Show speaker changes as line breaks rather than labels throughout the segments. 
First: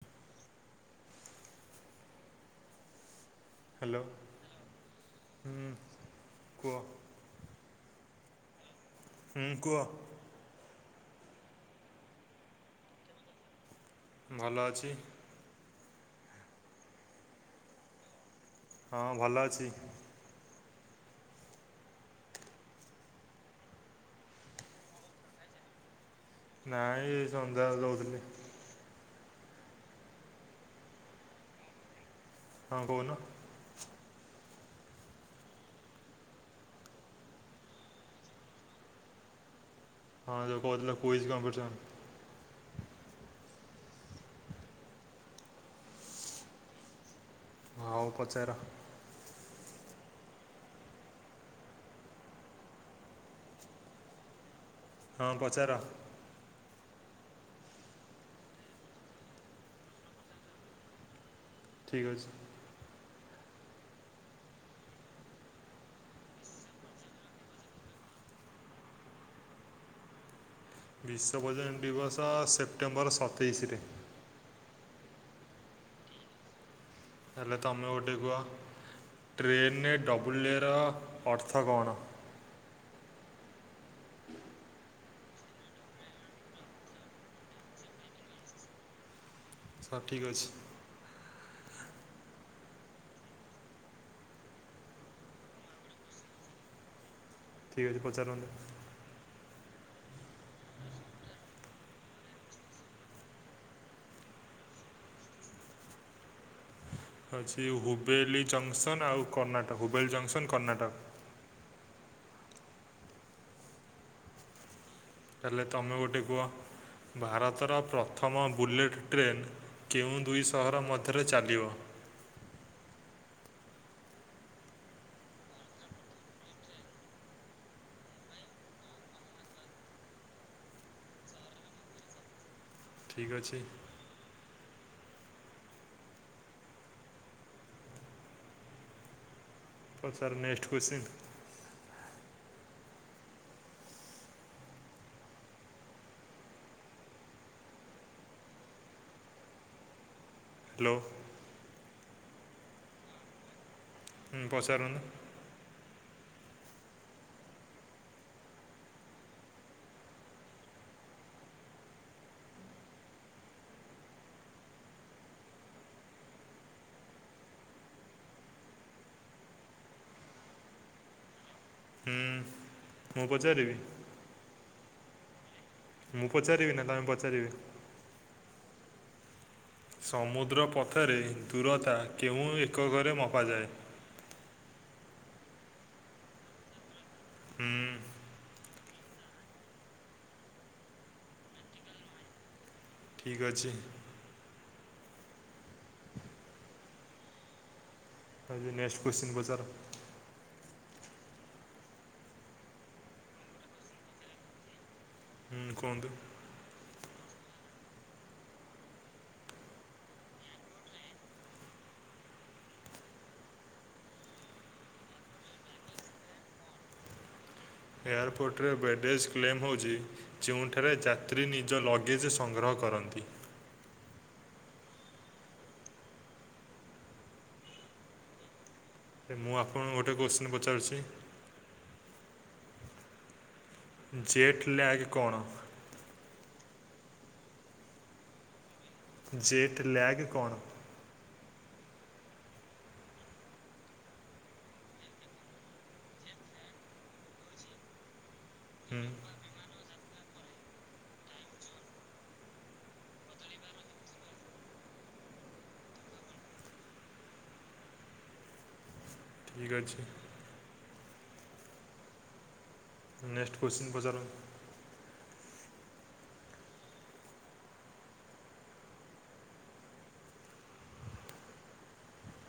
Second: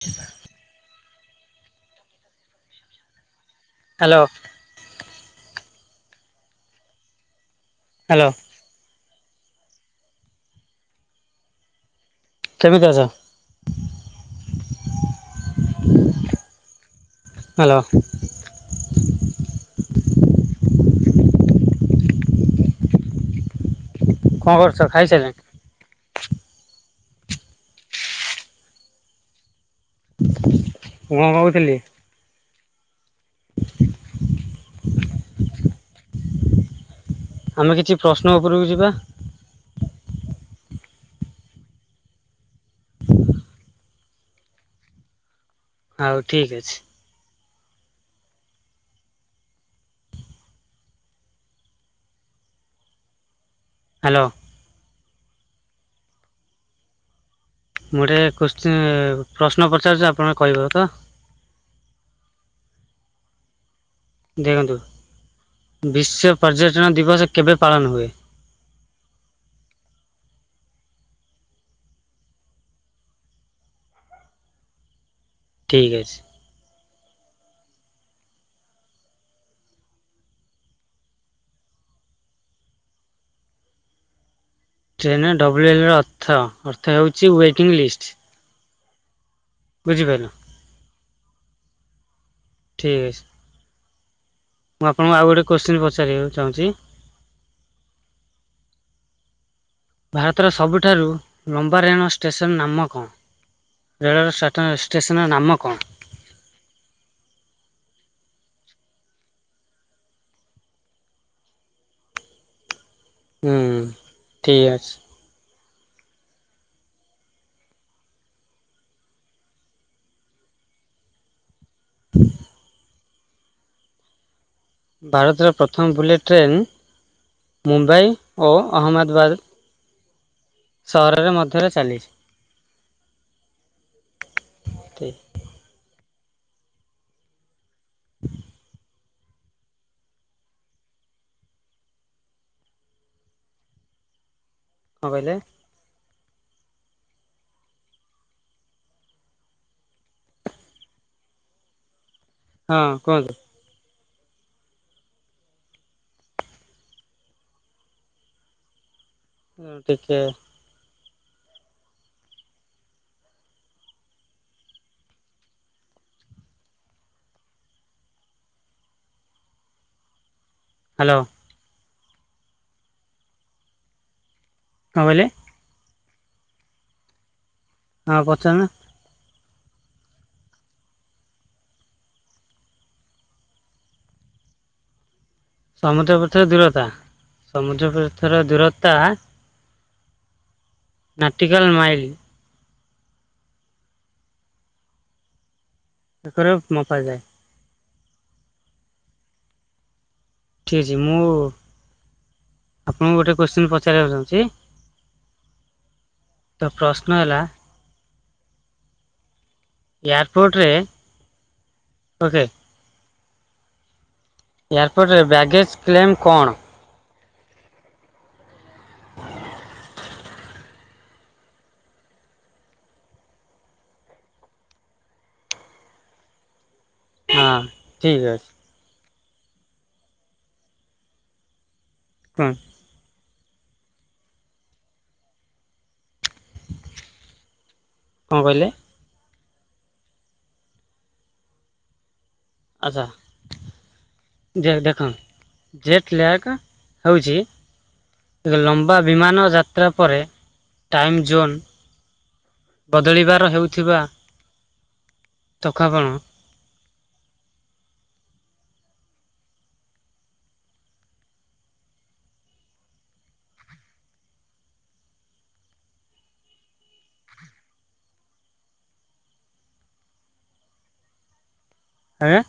ା
hello ହୁଁ କୁହ?
Hello.
ହଁ କୁହ।
କେମିତି ଅଛ?
ଭଲ ଅଛି।
ହ୍ୟାଲୋ।
ହଁ ଭଲ ଅଛି।
କଣ କରୁଛ ଖାଇସାରିଲଣି?
ନାଇଁ ଏଇ ସନ୍ଧ୍ୟା ଦଉଥିଲି।
ମୁଁ କଣ କହୁଥିଲି?
ହଁ କହୁନ
[unintelligible] ଆମେ କିଛି ପ୍ରଶ୍ନ ଉପରକୁ ଯିବା।
ହଁ ଯୋଉ କହୁଥିଲ କୁଇଜ୍ କମ୍ପିଟିସନ
ଆଉ ଠିକ ଅଛି।
ହଉ ପଚାର
ହାଲୋ।
ହଁ ପଚାର।
ମୁଁ ଗୋଟେ କୋଶ୍ଚି ପ୍ରଶ୍ନ ପଚାରୁଛି ଆପଣ କହିବତ?
ଠିକ୍ ଅଛି।
ଦେଖନ୍ତୁ ବିଶ୍ୱ ପର୍ଯ୍ୟଟନ ଦିବସ କେବେ ପାଳନ ହୁଏ? [inaudible]
ବିଶ୍ବର ପର୍ଯ୍ୟଟନ ଦିବସ ସେପ୍ଟେମ୍ବର ସତେଇଶରେ।
ଠିକ୍ ଅଛି।
ହେଲେ ତମେ ଗୋଟେ କୁହ। ଟ୍ରେନେରେ ଡବ୍ଲ ଏ ଅର୍ଥ କଣ?
ଟ୍ରେନ୍ରେ ଡବ୍ଲ୍ୟୁଏ ର ଅର୍ଥ, ଅର୍ଥ ହେଉଛି ୱେଟିଂ ଲିଷ୍ଟ। ବୁଝିପାରିଲ
ସଠିକ ଅଛି।
ଠିକ୍ ଅଛି। ମୁଁ ଆପଣଙ୍କୁ ଆଉ ଗୋଟେ କୋଶ୍ଚିନ୍ ପଚାରିବାକୁ ଚାହୁଁଛି।
ଠିକ ଅଛି ପଚାରନ୍ତୁ।
ଭାରତର ସବୁଠାରୁ ଲମ୍ବା ରେଣ ଷ୍ଟେସନ ନାମ କଣ? ରେଳ [unintelligible] ଷ୍ଟେସନର ନାମ କଣ?
ହଉଛି ହୁବେଲି ଜଙ୍କସନ ଆଉ କର୍ଣ୍ଣାଟକ ହୁବେଲ ଜଙ୍କସନ କର୍ଣ୍ଣାଟକ।
ହୁଁ ଠିକ୍ ଅଛି।
ତାହେଲେ ତୁମେ ଗୋଟେ କୁହ। ଭାରତର ପ୍ରଥମ ବୁଲେଟ୍ ଟ୍ରେନ୍ କେଉଁ ଦୁଇ ସହର ମଧ୍ୟରେ ଚାଲିବ?
[inaudible] ଭାରତରେ ପ୍ରଥମ ବୁଲେଟ ଟ୍ରେନ ମୁମ୍ବାଇ ଓ ଅହମଦାବାଦ ସହରରେ ମଧ୍ୟରେ ଚାଲିଛି।
ଠିକ ଅଛି।
[unintelligible]
ପଚାର ନେକ୍ସଟ କ୍ୱେସ୍ଚିନ୍।
କଣ କହିଲେ?
ହ୍ୟାଲୋ।
ହଁ କୁହନ୍ତୁ।
ହୁଁ ପଚାରୁନ୍ତୁ।
ହ ଟିକେ। ହ୍ୟାଲୋ।
ହୁଁ ମୁଁ ପଚାରିବି।
କଣ କହିଲେ?
ମୁଁ ପଚାରିବି ନା ତମେ ପଚାରିବି?
ହଁ ପଚାରୁନା।
ସମୁଦ୍ର ପଥରେ ଦୂରତା କେଉଁ ଏକକରେ ମପାଯାଏ?
[inaudible] ସମୁଦ୍ର ପଥର ଦୂରତା,
ହୁଁ
ସମୁଦ୍ର ପଥର ଦୂରତା ନାଟିିକଲ ମାଇଲ।
ଠିକ ଅଛି।
[unintelligible] ମପା ଯାଏ।
[unintelligible] ନେକ୍ସଟ କ୍ୱେସ୍ଚିନ ପଚାର।
ଠିକ୍ ଅଛି ମୁଁ ଆପଣଙ୍କୁ ଗୋଟେ କ୍ୱେସ୍ଚିନ୍ ପଚାରିବାକୁ ଚାହୁଁଛି।
ହୁଁ କୁହନ୍ତୁ।
[unintelligible] ହେଲା। ଏୟାରପୋର୍ଟରେ ଓକେ ଏୟାରପୋର୍ଟରେ ବ୍ୟାଗେଜ୍ କ୍ଲେମ୍ କଣ?
ଏୟାରପୋର୍ଟରେ ବ୍ୟାଡେଜ୍ କ୍ଲେମ ହେଉଛି ଯେଉଁଠାରେ ଯାତ୍ରୀ ନିଜ ଲଗେଜ ସଂଗ୍ରହ କରନ୍ତି।
ହଁ ଠିକ୍ ଅଛି।
ମୁଁ ଆପଣଙ୍କୁ ଗୋଟେ କୋଶ୍ଚିନ୍ ପଚାରୁଚି
ହୁଁ।
ଚେଟ୍ ଲ୍ୟାଗ କଣ?
କଣ କହିଲେ?
ଚେଟ ଲ୍ୟାଗ୍ କଣ?
ଆଚ୍ଛା। ଦେ ଦେଖ ଜେଟ୍ ଲ୍ୟାକ୍ ହୋଉଚି। ଲମ୍ବା
ହୁଁ
ବିମାନ ଯାତ୍ରା ପରେ ଟାଇମ୍ ଜୋନ୍ ବଦଳିବାର ହେଉଥିବା ଥକାପଣ
ଠିକ ଅଛି। ନେଷ୍ଟ କୋଶ୍ଚିନ୍ ପଚାରନ୍ତୁ।
ଆଜ୍ଞା।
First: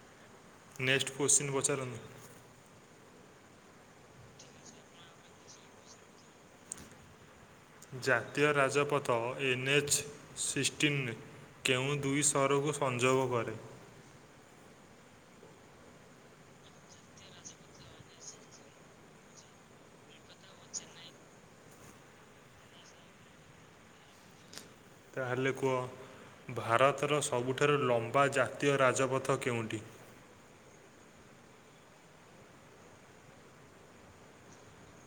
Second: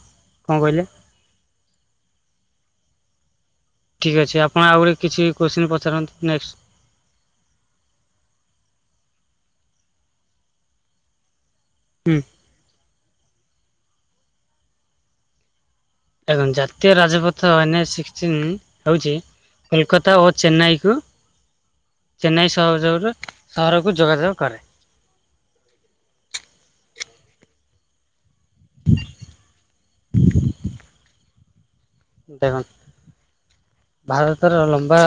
କ'ଣ କହିଲେ
ନେଷ୍ଟ କୋଶ୍ଚିନ୍ ପଚାରନ୍ତୁ।
ଠିକ୍ ଅଛି ଆପଣ ଆହୁରି କିଛି କୋଶ୍ଚିନ୍ ପଚାରନ୍ତୁ ନେଷ୍ଟ
ଜାତୀୟ ରାଜପଥ ଏନ୍ଏଚ୍ ସିଷ୍ଟିନ୍ କେଉଁ
ହୁଁ
ଦୁଇ ସହରକୁ ସଂଯୋଗ କରେ?
ଦେଖନ୍ତୁ ଜାତୀୟ ରାଜପଥ ଏନ୍ ଏଚସିକ୍ଟିନ୍ ହଉଛି। କୋଲକାତା ଓ ଚେନ୍ନାଇକୁ ଚେନ୍ନାଇ ସହଯୋଗରୁ ସହରକୁ ଯୋଗାଯୋଗ କରେ।
ତାହେଲେ କୁହ ଭାରତର ସବୁଠାରୁ ଲମ୍ବା ଜା ଜାତୀୟ ରାଜପଥ କେଉଁଠି?
ଦେଖନ୍ତୁ ଭାରତର ଲମ୍ବା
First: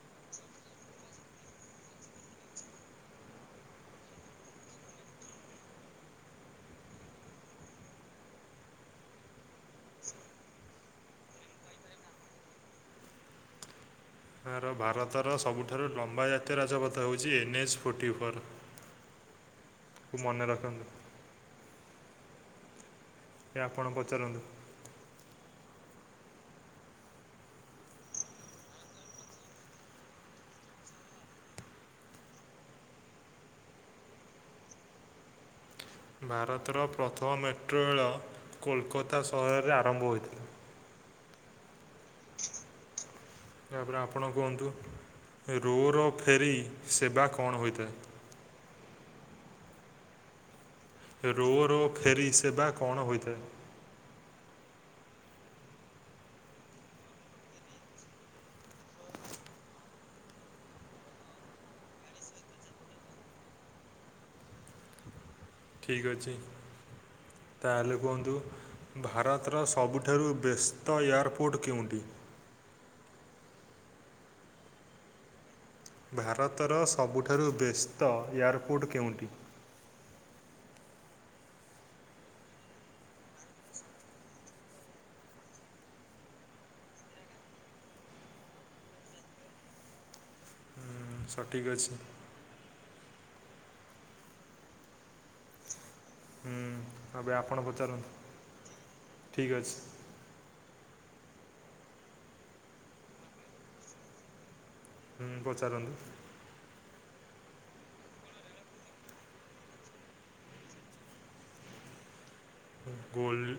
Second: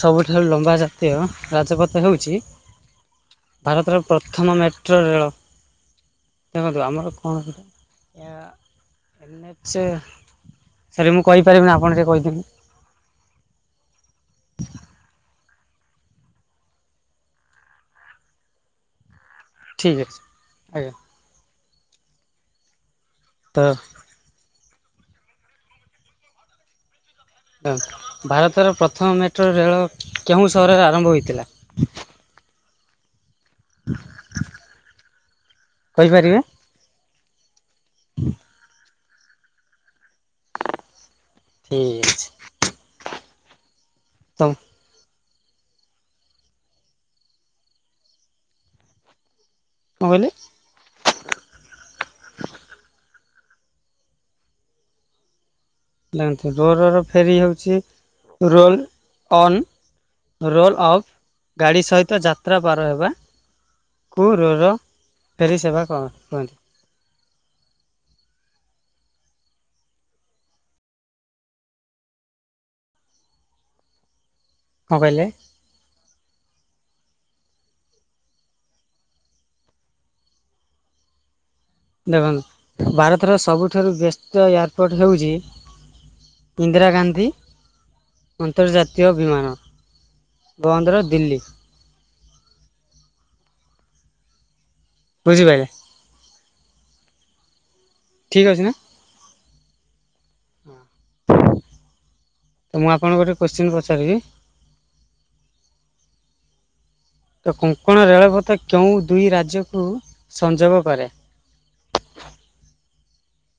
ସବୁଠାରୁ ଲମ୍ବା ଜାତୀୟ ରାଜପଥ ହେଉଚି। ଭାରତର ପ୍ରଥମ ମେଟ୍ରୋ ରେଳ। ଦେଖନ୍ତୁ ଆମର କଣ କହ ଆ ଏନ୍ଏଚ୍ ସାରେ ମୁଁ କହିପାରିବିନି ଆପଣ ଟିକେ କହିଦିଅନ୍ତୁ।
ଠାରୁ ଲମ୍ବା ଜାତୀୟ ରାଜପଥ ହେଉଛି ଏନ୍ଏଚ୍ ଫୋର୍ଟି ଫୋର୍।
ଠିକ୍ ଅଛି
ମନେ ରଖନ୍ତୁ।
ଆଜ୍ଞା ତ
ଏ ଆପଣ ପଚାରନ୍ତୁ।
ଭାରତର ପ୍ରଥମ ମେଟ୍ରୋ ରେଳ କେଉଁ ସହରରେ ଆରମ୍ଭ ହୋଇଥିଲା? [inaudible] କହିପାରିବେ
ଭାରତର ପ୍ରଥମ ମେଟ୍ରୋ ରେଳ କୋଲକତା ସହରରେ ଆରମ୍ଭ ହୋଇଥିଲା।
ଠିକ ଅଛି।
ଏହାପରେ ଆପଣ
ତ
କୁହନ୍ତୁ। ରୋର ଫେରି ସେବା କଣ ହୋଇଥାଏ?
କଣ କହିଲେ?
ରୋ'ର ଫେରି ସେବା କ'ଣ ହୋଇଥାଏ
ରୋରର ଫେରି ହେଉଛି ରୋଲ ଅନ୍ ରୋଲ ଅଫ୍ ଗାଡ଼ି ସହିତ ଯାତ୍ରା ପାର ହେବା। କୁ ରୋର ଫେରୀ ସେବା କହ
ଠିକ୍ ଅଛି
କୁହନ୍ତି।
ତାହେଲେ କୁହନ୍ତୁ ଭାରତର ସବୁଠାରୁ ବ୍ୟସ୍ତ ଏୟାରପୋର୍ଟ କେଉଁଠି?
[inaudible] କଣ କହିଲେ?
ଭାରତର ସବୁଠାରୁ ବ୍ୟସ୍ତ ଏୟାରପୋର୍ଟ କେଉଁଟି?
ଦେଖନ୍ତୁ ଭାରତର ସବୁଠାରୁ ବ୍ୟସ୍ତ ଏୟାରପୋର୍ଟ ହେଉଛି। ଇନ୍ଦିରା ଗାନ୍ଧି ଅନ୍ତର୍ଜାତୀୟ ବିମାନ। ବନ୍ଦର ଦିଲ୍ଲୀ।
ସଠିକ୍ ଅଛି
ବୁଝିପାଇଲେ।
ହୁଁ ଏବେ ଆପଣ
ଠିକ୍ ଅଛି ନା
ପଚାରନ୍ତୁ ଠିକ୍ ଅଛି।
ତ ମୁଁ ଆପଣଙ୍କୁ ଗୋଟେ କୋତ୍ସିନ୍ ନ ପଚାରିବି?
ହୁଁ ପଚାରନ୍ତୁ।
ତ କୋଙ୍କଣ ରେଳପଥ କେଉଁ ଦୁଇ ରାଜ୍ୟକୁ ସଂଯୋଗ କରେ? [inaudible]
ଗୋଲ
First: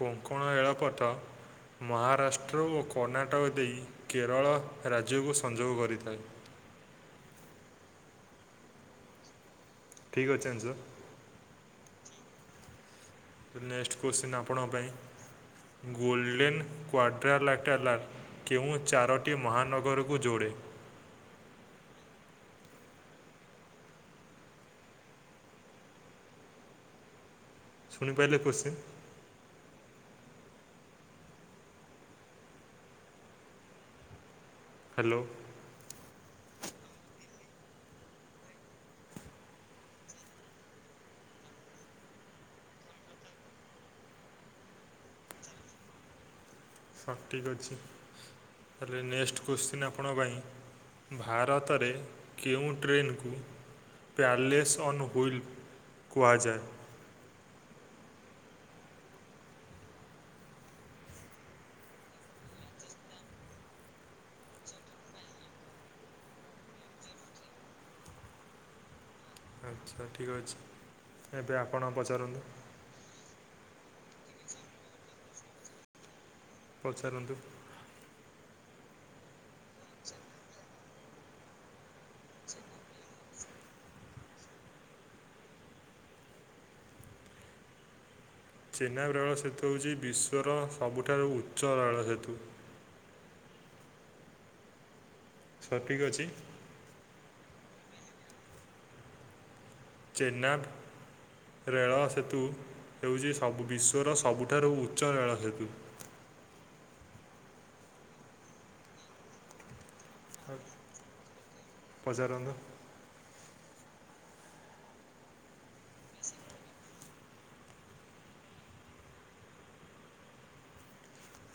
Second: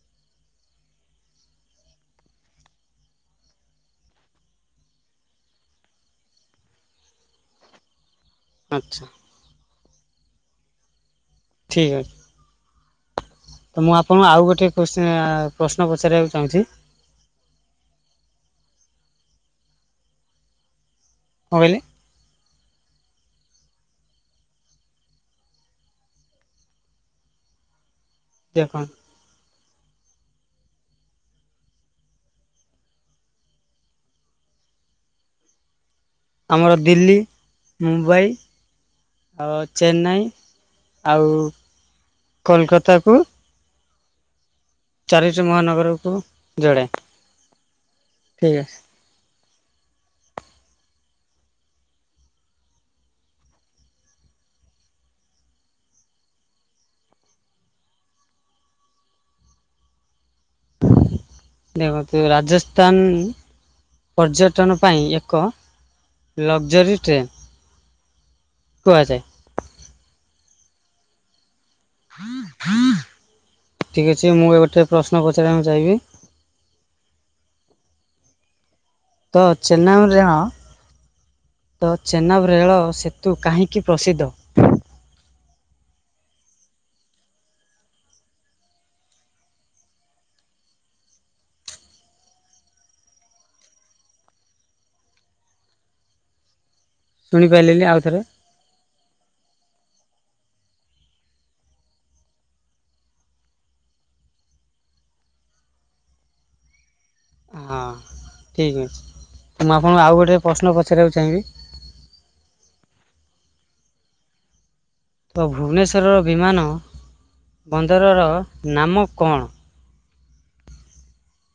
କଙ୍କଣ ରେଳ ପଥ ମହାରାଷ୍ଟ୍ର ଓ କର୍ଣ୍ଣାଟକ ଦେଇ କେରଳ ରାଜ୍ୟକୁ ସଂଯୋଗ କରିଥାଏ।
[inaudible] ଆଚ୍ଛା।
ଠିକ ଅଛ ଆନ୍ସର।
ଠିକ୍ ଅଛି। ତ
ନେକ୍ସଟ
ମୁଁ ଆପଣଙ୍କୁ
କୋଶ୍ଚିନ୍
ଆଉ ଗୋଟେ
ଆପଣଙ୍କ ପାଇଁ
କୋତ୍ସିନ୍ ଆ
ଗୋଲ୍ଡେନ୍ କ୍ୱାଡର ଲେଟରାଲ୍ କେଉଁ ଚାରୋଟି ମହାନଗରକୁ ଯୋଡ଼େ?
କଣ କହିଲେ?
ଶୁଣିପାଇଲେ କୋତ୍ସିନ୍?
ଦେଖନ୍ତୁ
ହ୍ୟାଲୋ।
ଆମର ଦିଲ୍ଲୀ, ମୁମ୍ବାଇ ଆଉ ଚେନ୍ନାଇ ଆଉ କୋଲକାତାକୁ ଚାରି ଟି ମହାନଗରକୁ ଯୋଡ଼େ
ସଠିକ୍ ଅଛି
ଠିକ୍ ଅଛି
ତା ରେ ନେକ୍ସଟ୍ କୋତ୍ସିନ୍ ଆପଣଙ୍କ ପାଇଁ ଭାରତରେ କେଉଁ ଟ୍ରେନ୍ କୁ ପ୍ୟାର୍ଲେସ୍ ଅନ୍ ହୁଇଲ କୁହାଯାଏ।
ଦେଖନ୍ତୁ ରାଜସ୍ଥାନ ପର୍ଯ୍ୟଟନ ପାଇଁ ଏକ ଲକ୍ଜରୀ ଟ୍ରେନ୍। କୁହାଯାଏ।
ଆଚ୍ଛା ଠିକ ଅଛି। ଏବେ ଆପଣ ପଚାରନ୍ତୁ।
ଠିକ ଅଛି ମୁଁ ଏବେ ଠା ପ୍ରଶ୍ନ ପଚାରିବାକୁ ଚାହିଁବି।
ପଚାରନ୍ତୁ।
ତ ଚେନ୍ନାବରେହ ଚେନ୍ନାବ ରେଳ ସେତୁ କାହିଁକି ପ୍ରସିଦ୍ଧ?
ଚେନ୍ନାବ ରେଳ ସେତୁ ହଉଚି ବିଶ୍ଵର ସବୁଠାରୁ ଉଚ୍ଚ ରେଳ ସେତୁ। ସଠିକ୍ ଅଛି।
ଶୁଣିପାଇଲିନି ଆଉ ଥରେ।
ଚେନ୍ନାବ ରେଳ ସେତୁ ହେଉଚି ସବୁ ବିଶ୍ଵର ସବୁଠାରୁ ଉଚ୍ଚ ରେଳ ସେତୁ?
[inaudible] ହଁ ଠିକ୍ ଅଛି। ଏ ମୁଁ ଆପ୍ ହଁ ଆଉ ଗୋଟିଏ ପ୍ରଶ୍ନ ପଚାରିବାକୁ ଚାହିଁବି?
ପଚାରନ୍ତୁ
ତ ଭୁବନେଶ୍ୱରର ବିମାନ ବନ୍ଦରର ନାମ କଣ?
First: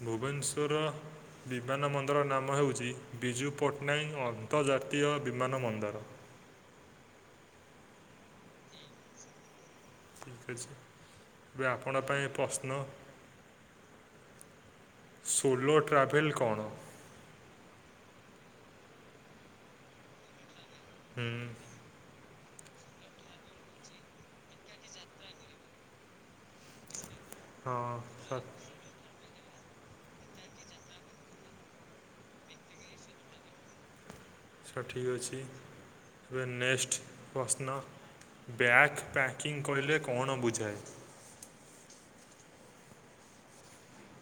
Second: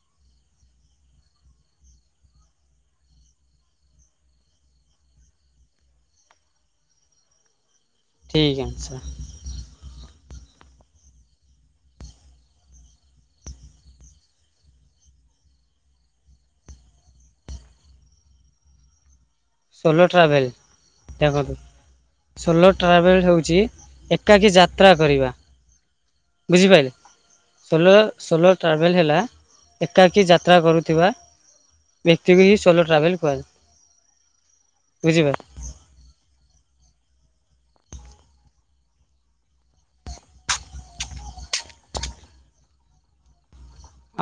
ଭୁବନେଶ୍ୱର ବିମାନ ବନ୍ଦର ନାମ ହେଉଚି ବିଜୁ ପଟ୍ଟନାୟକ ଅନ୍ତର୍ଜା ଜାତୀୟ ବିମାନ ବନ୍ଦର।
[inaudible] ଠିକ୍ ଅନ୍ସର୍।
[unintelligible] ଏବେ ଆପଣ ପାଇଁ ପ୍ରଶ୍ନ। ସୋଲୋ ଟ୍ରାଭେଲ୍ କଣ?
ସୋଲୋ ଟ୍ରାଭେଲ୍
ହୁଁ
ଦେଖନ୍ତୁ। ସୋଲୋ ଟ୍ରାଭେଲ୍ ହେଉଚି ଏକାକୀ ଯାତ୍ରା କରିବା। ବୁଝିପାଇଲେ?
ହଁ
ସୋଲୋ
ସାର୍
ସୋଲୋ ଟ୍ରାଭେଲ୍ ହେଲା ଏକାକୀ ଯାତ୍ରା କରୁଥିବା ବ୍ୟକ୍ତି କି ସୋଲୋ ଟ୍ରାଭେଲ୍ କୁହାଯାଏ।
ସଠିକ୍ ଅଛି।
ବୁଝିପାରିଲେ
ଏବେ ନେକ୍ସଟ ପ୍ରଶ୍ନ -ବ୍ୟାଗ ପ୍ୟାକିଙ୍ଗ କହିଲେ କଣ ବୁଝାଯାଏ?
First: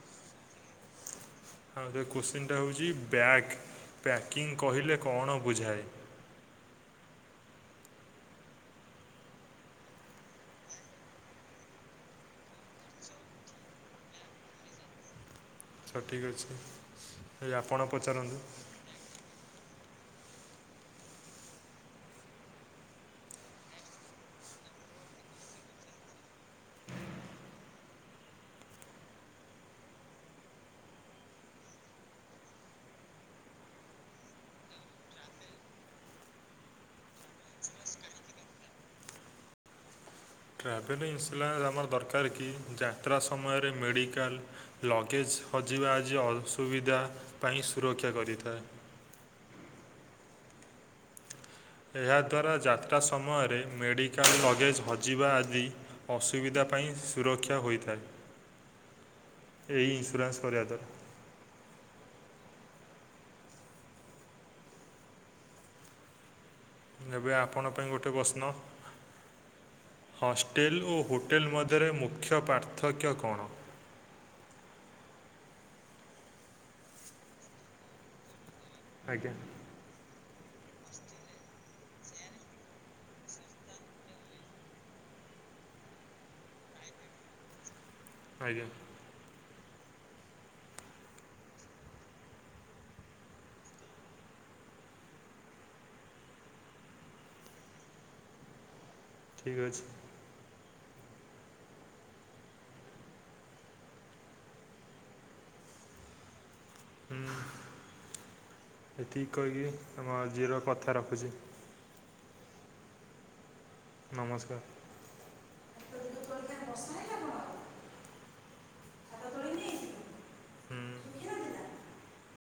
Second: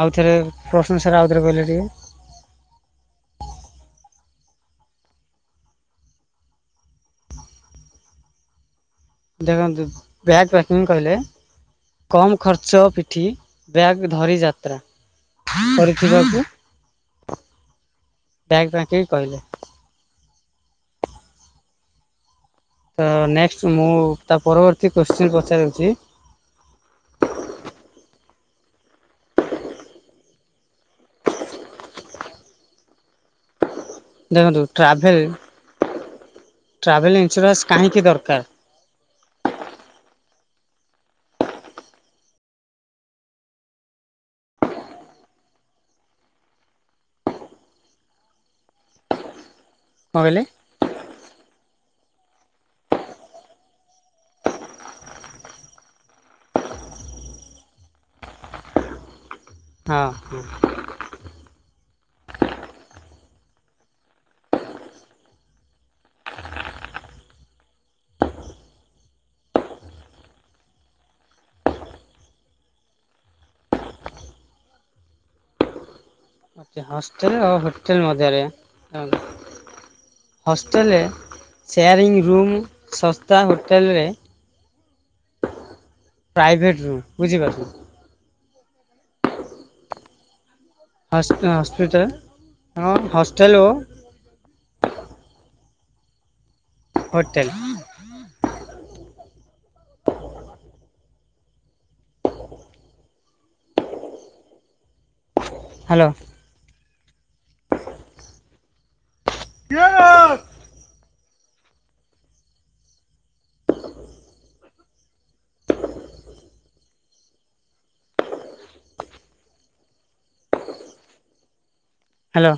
ଆଉଥରେ ପ୍ରଶ୍ନ? ସାର୍ ଆଉ ଥରେ କହିଲେ ଟିକେ
ହଁ ସେ କୋଶ୍ଚିନ୍ ଟା ହଉଛି ବ୍ୟାଗ ପ୍ୟାକିଂ କହିଲେ କଣ ବୁଝାଏ?
ଦେଖନ୍ତୁ ବ୍ୟାଗପ୍ୟାକିଙ୍ଗ କହିଲେ କମ୍ ଖର୍ଚ୍ଚ ପିଠି ବ୍ୟାଗ୍ ଧରି ଯାତ୍ରା।
ସାର୍ ଠିକ୍
କରିଥିବାକୁ
ଅଛି ଏ ଆପଣ ପଚାରନ୍ତୁ
ବ୍ୟାଗ ପାକିଙ୍ଗ କହିଲେ। ତ ନେକ୍ସଟ ମୁଁ ତା ପରବର୍ତ୍ତୀ କୋଶ୍ଚିନ୍ ପଚାରୁଛି? [unintelligible] ଦେଖନ୍ତୁ ଟ୍ରାଭେଲ ଟ୍ରାଭେଲ ଇନ୍ସୁରାନ୍ସ କାହିଁକି ଦରକାର?
ଟ୍ରାଭେଲ ଇନ୍ସୁରାନ୍ସ ଆମର ଦରକାର କି -ଯାତ୍ରା ସମୟରେ ମେଡ଼ିକାଲ ଲଗେଜ ହଜିବା ଆଜି ଅସୁବିଧା ପାଇଁ ସୁରକ୍ଷା କରିଥାଏ।
କଣ କହିଲେ?
ଏହାଦ୍ୱାରା ଯାତ୍ରା ସମୟରେ ମେଡ଼ିକାଲ ଲଗେଜ ହଜିବା ଆଦି ଅସୁବିଧା ପାଇଁ ସୁରକ୍ଷା ହୋଇଥାଏ।
[unintelligible]
ଏଇ ଇନ୍ସୁରାନ୍ସ
ହଁ
କରିବା ଦ୍ୱାରା। ଏବେ ଆପଣଙ୍କ ପାଇଁ ଗୋଟେ ପ୍ରଶ୍ନ? ହଷ୍ଟେଲ ଓ ହୋଟେଲ ମଧ୍ୟରେ ମୁଖ୍ୟ ପାର୍ଥକ୍ୟ କଣ?
[inaudible] ହଷ୍ଟେଲ ଓ ହୋଟେଲ ମଧ୍ୟରେ
ଆଜ୍ଞା
ହୋଷ୍ଟେଲରେ ଶେୟାରିଂ ରୁମ ଶସ୍ତା, ହୋଟେଲରେ ପ୍ରାଇଭେଟ ରୁମ ବୁଝିପାରୁଛ।
ଆଜ୍ଞା।
ହସ୍ପିଟାଲ ହ ହଷ୍ଟେଲ ଓ ହୋଟେଲ।
ଠିକ ଅଛି।
ହାଲୋ
ହଁ ଏତିକି କହିକି ମୁଁ ଆଜିର କଥା ରଖୁଛି। ନମସ୍କାର। ହୁଁ
ହାଲୋ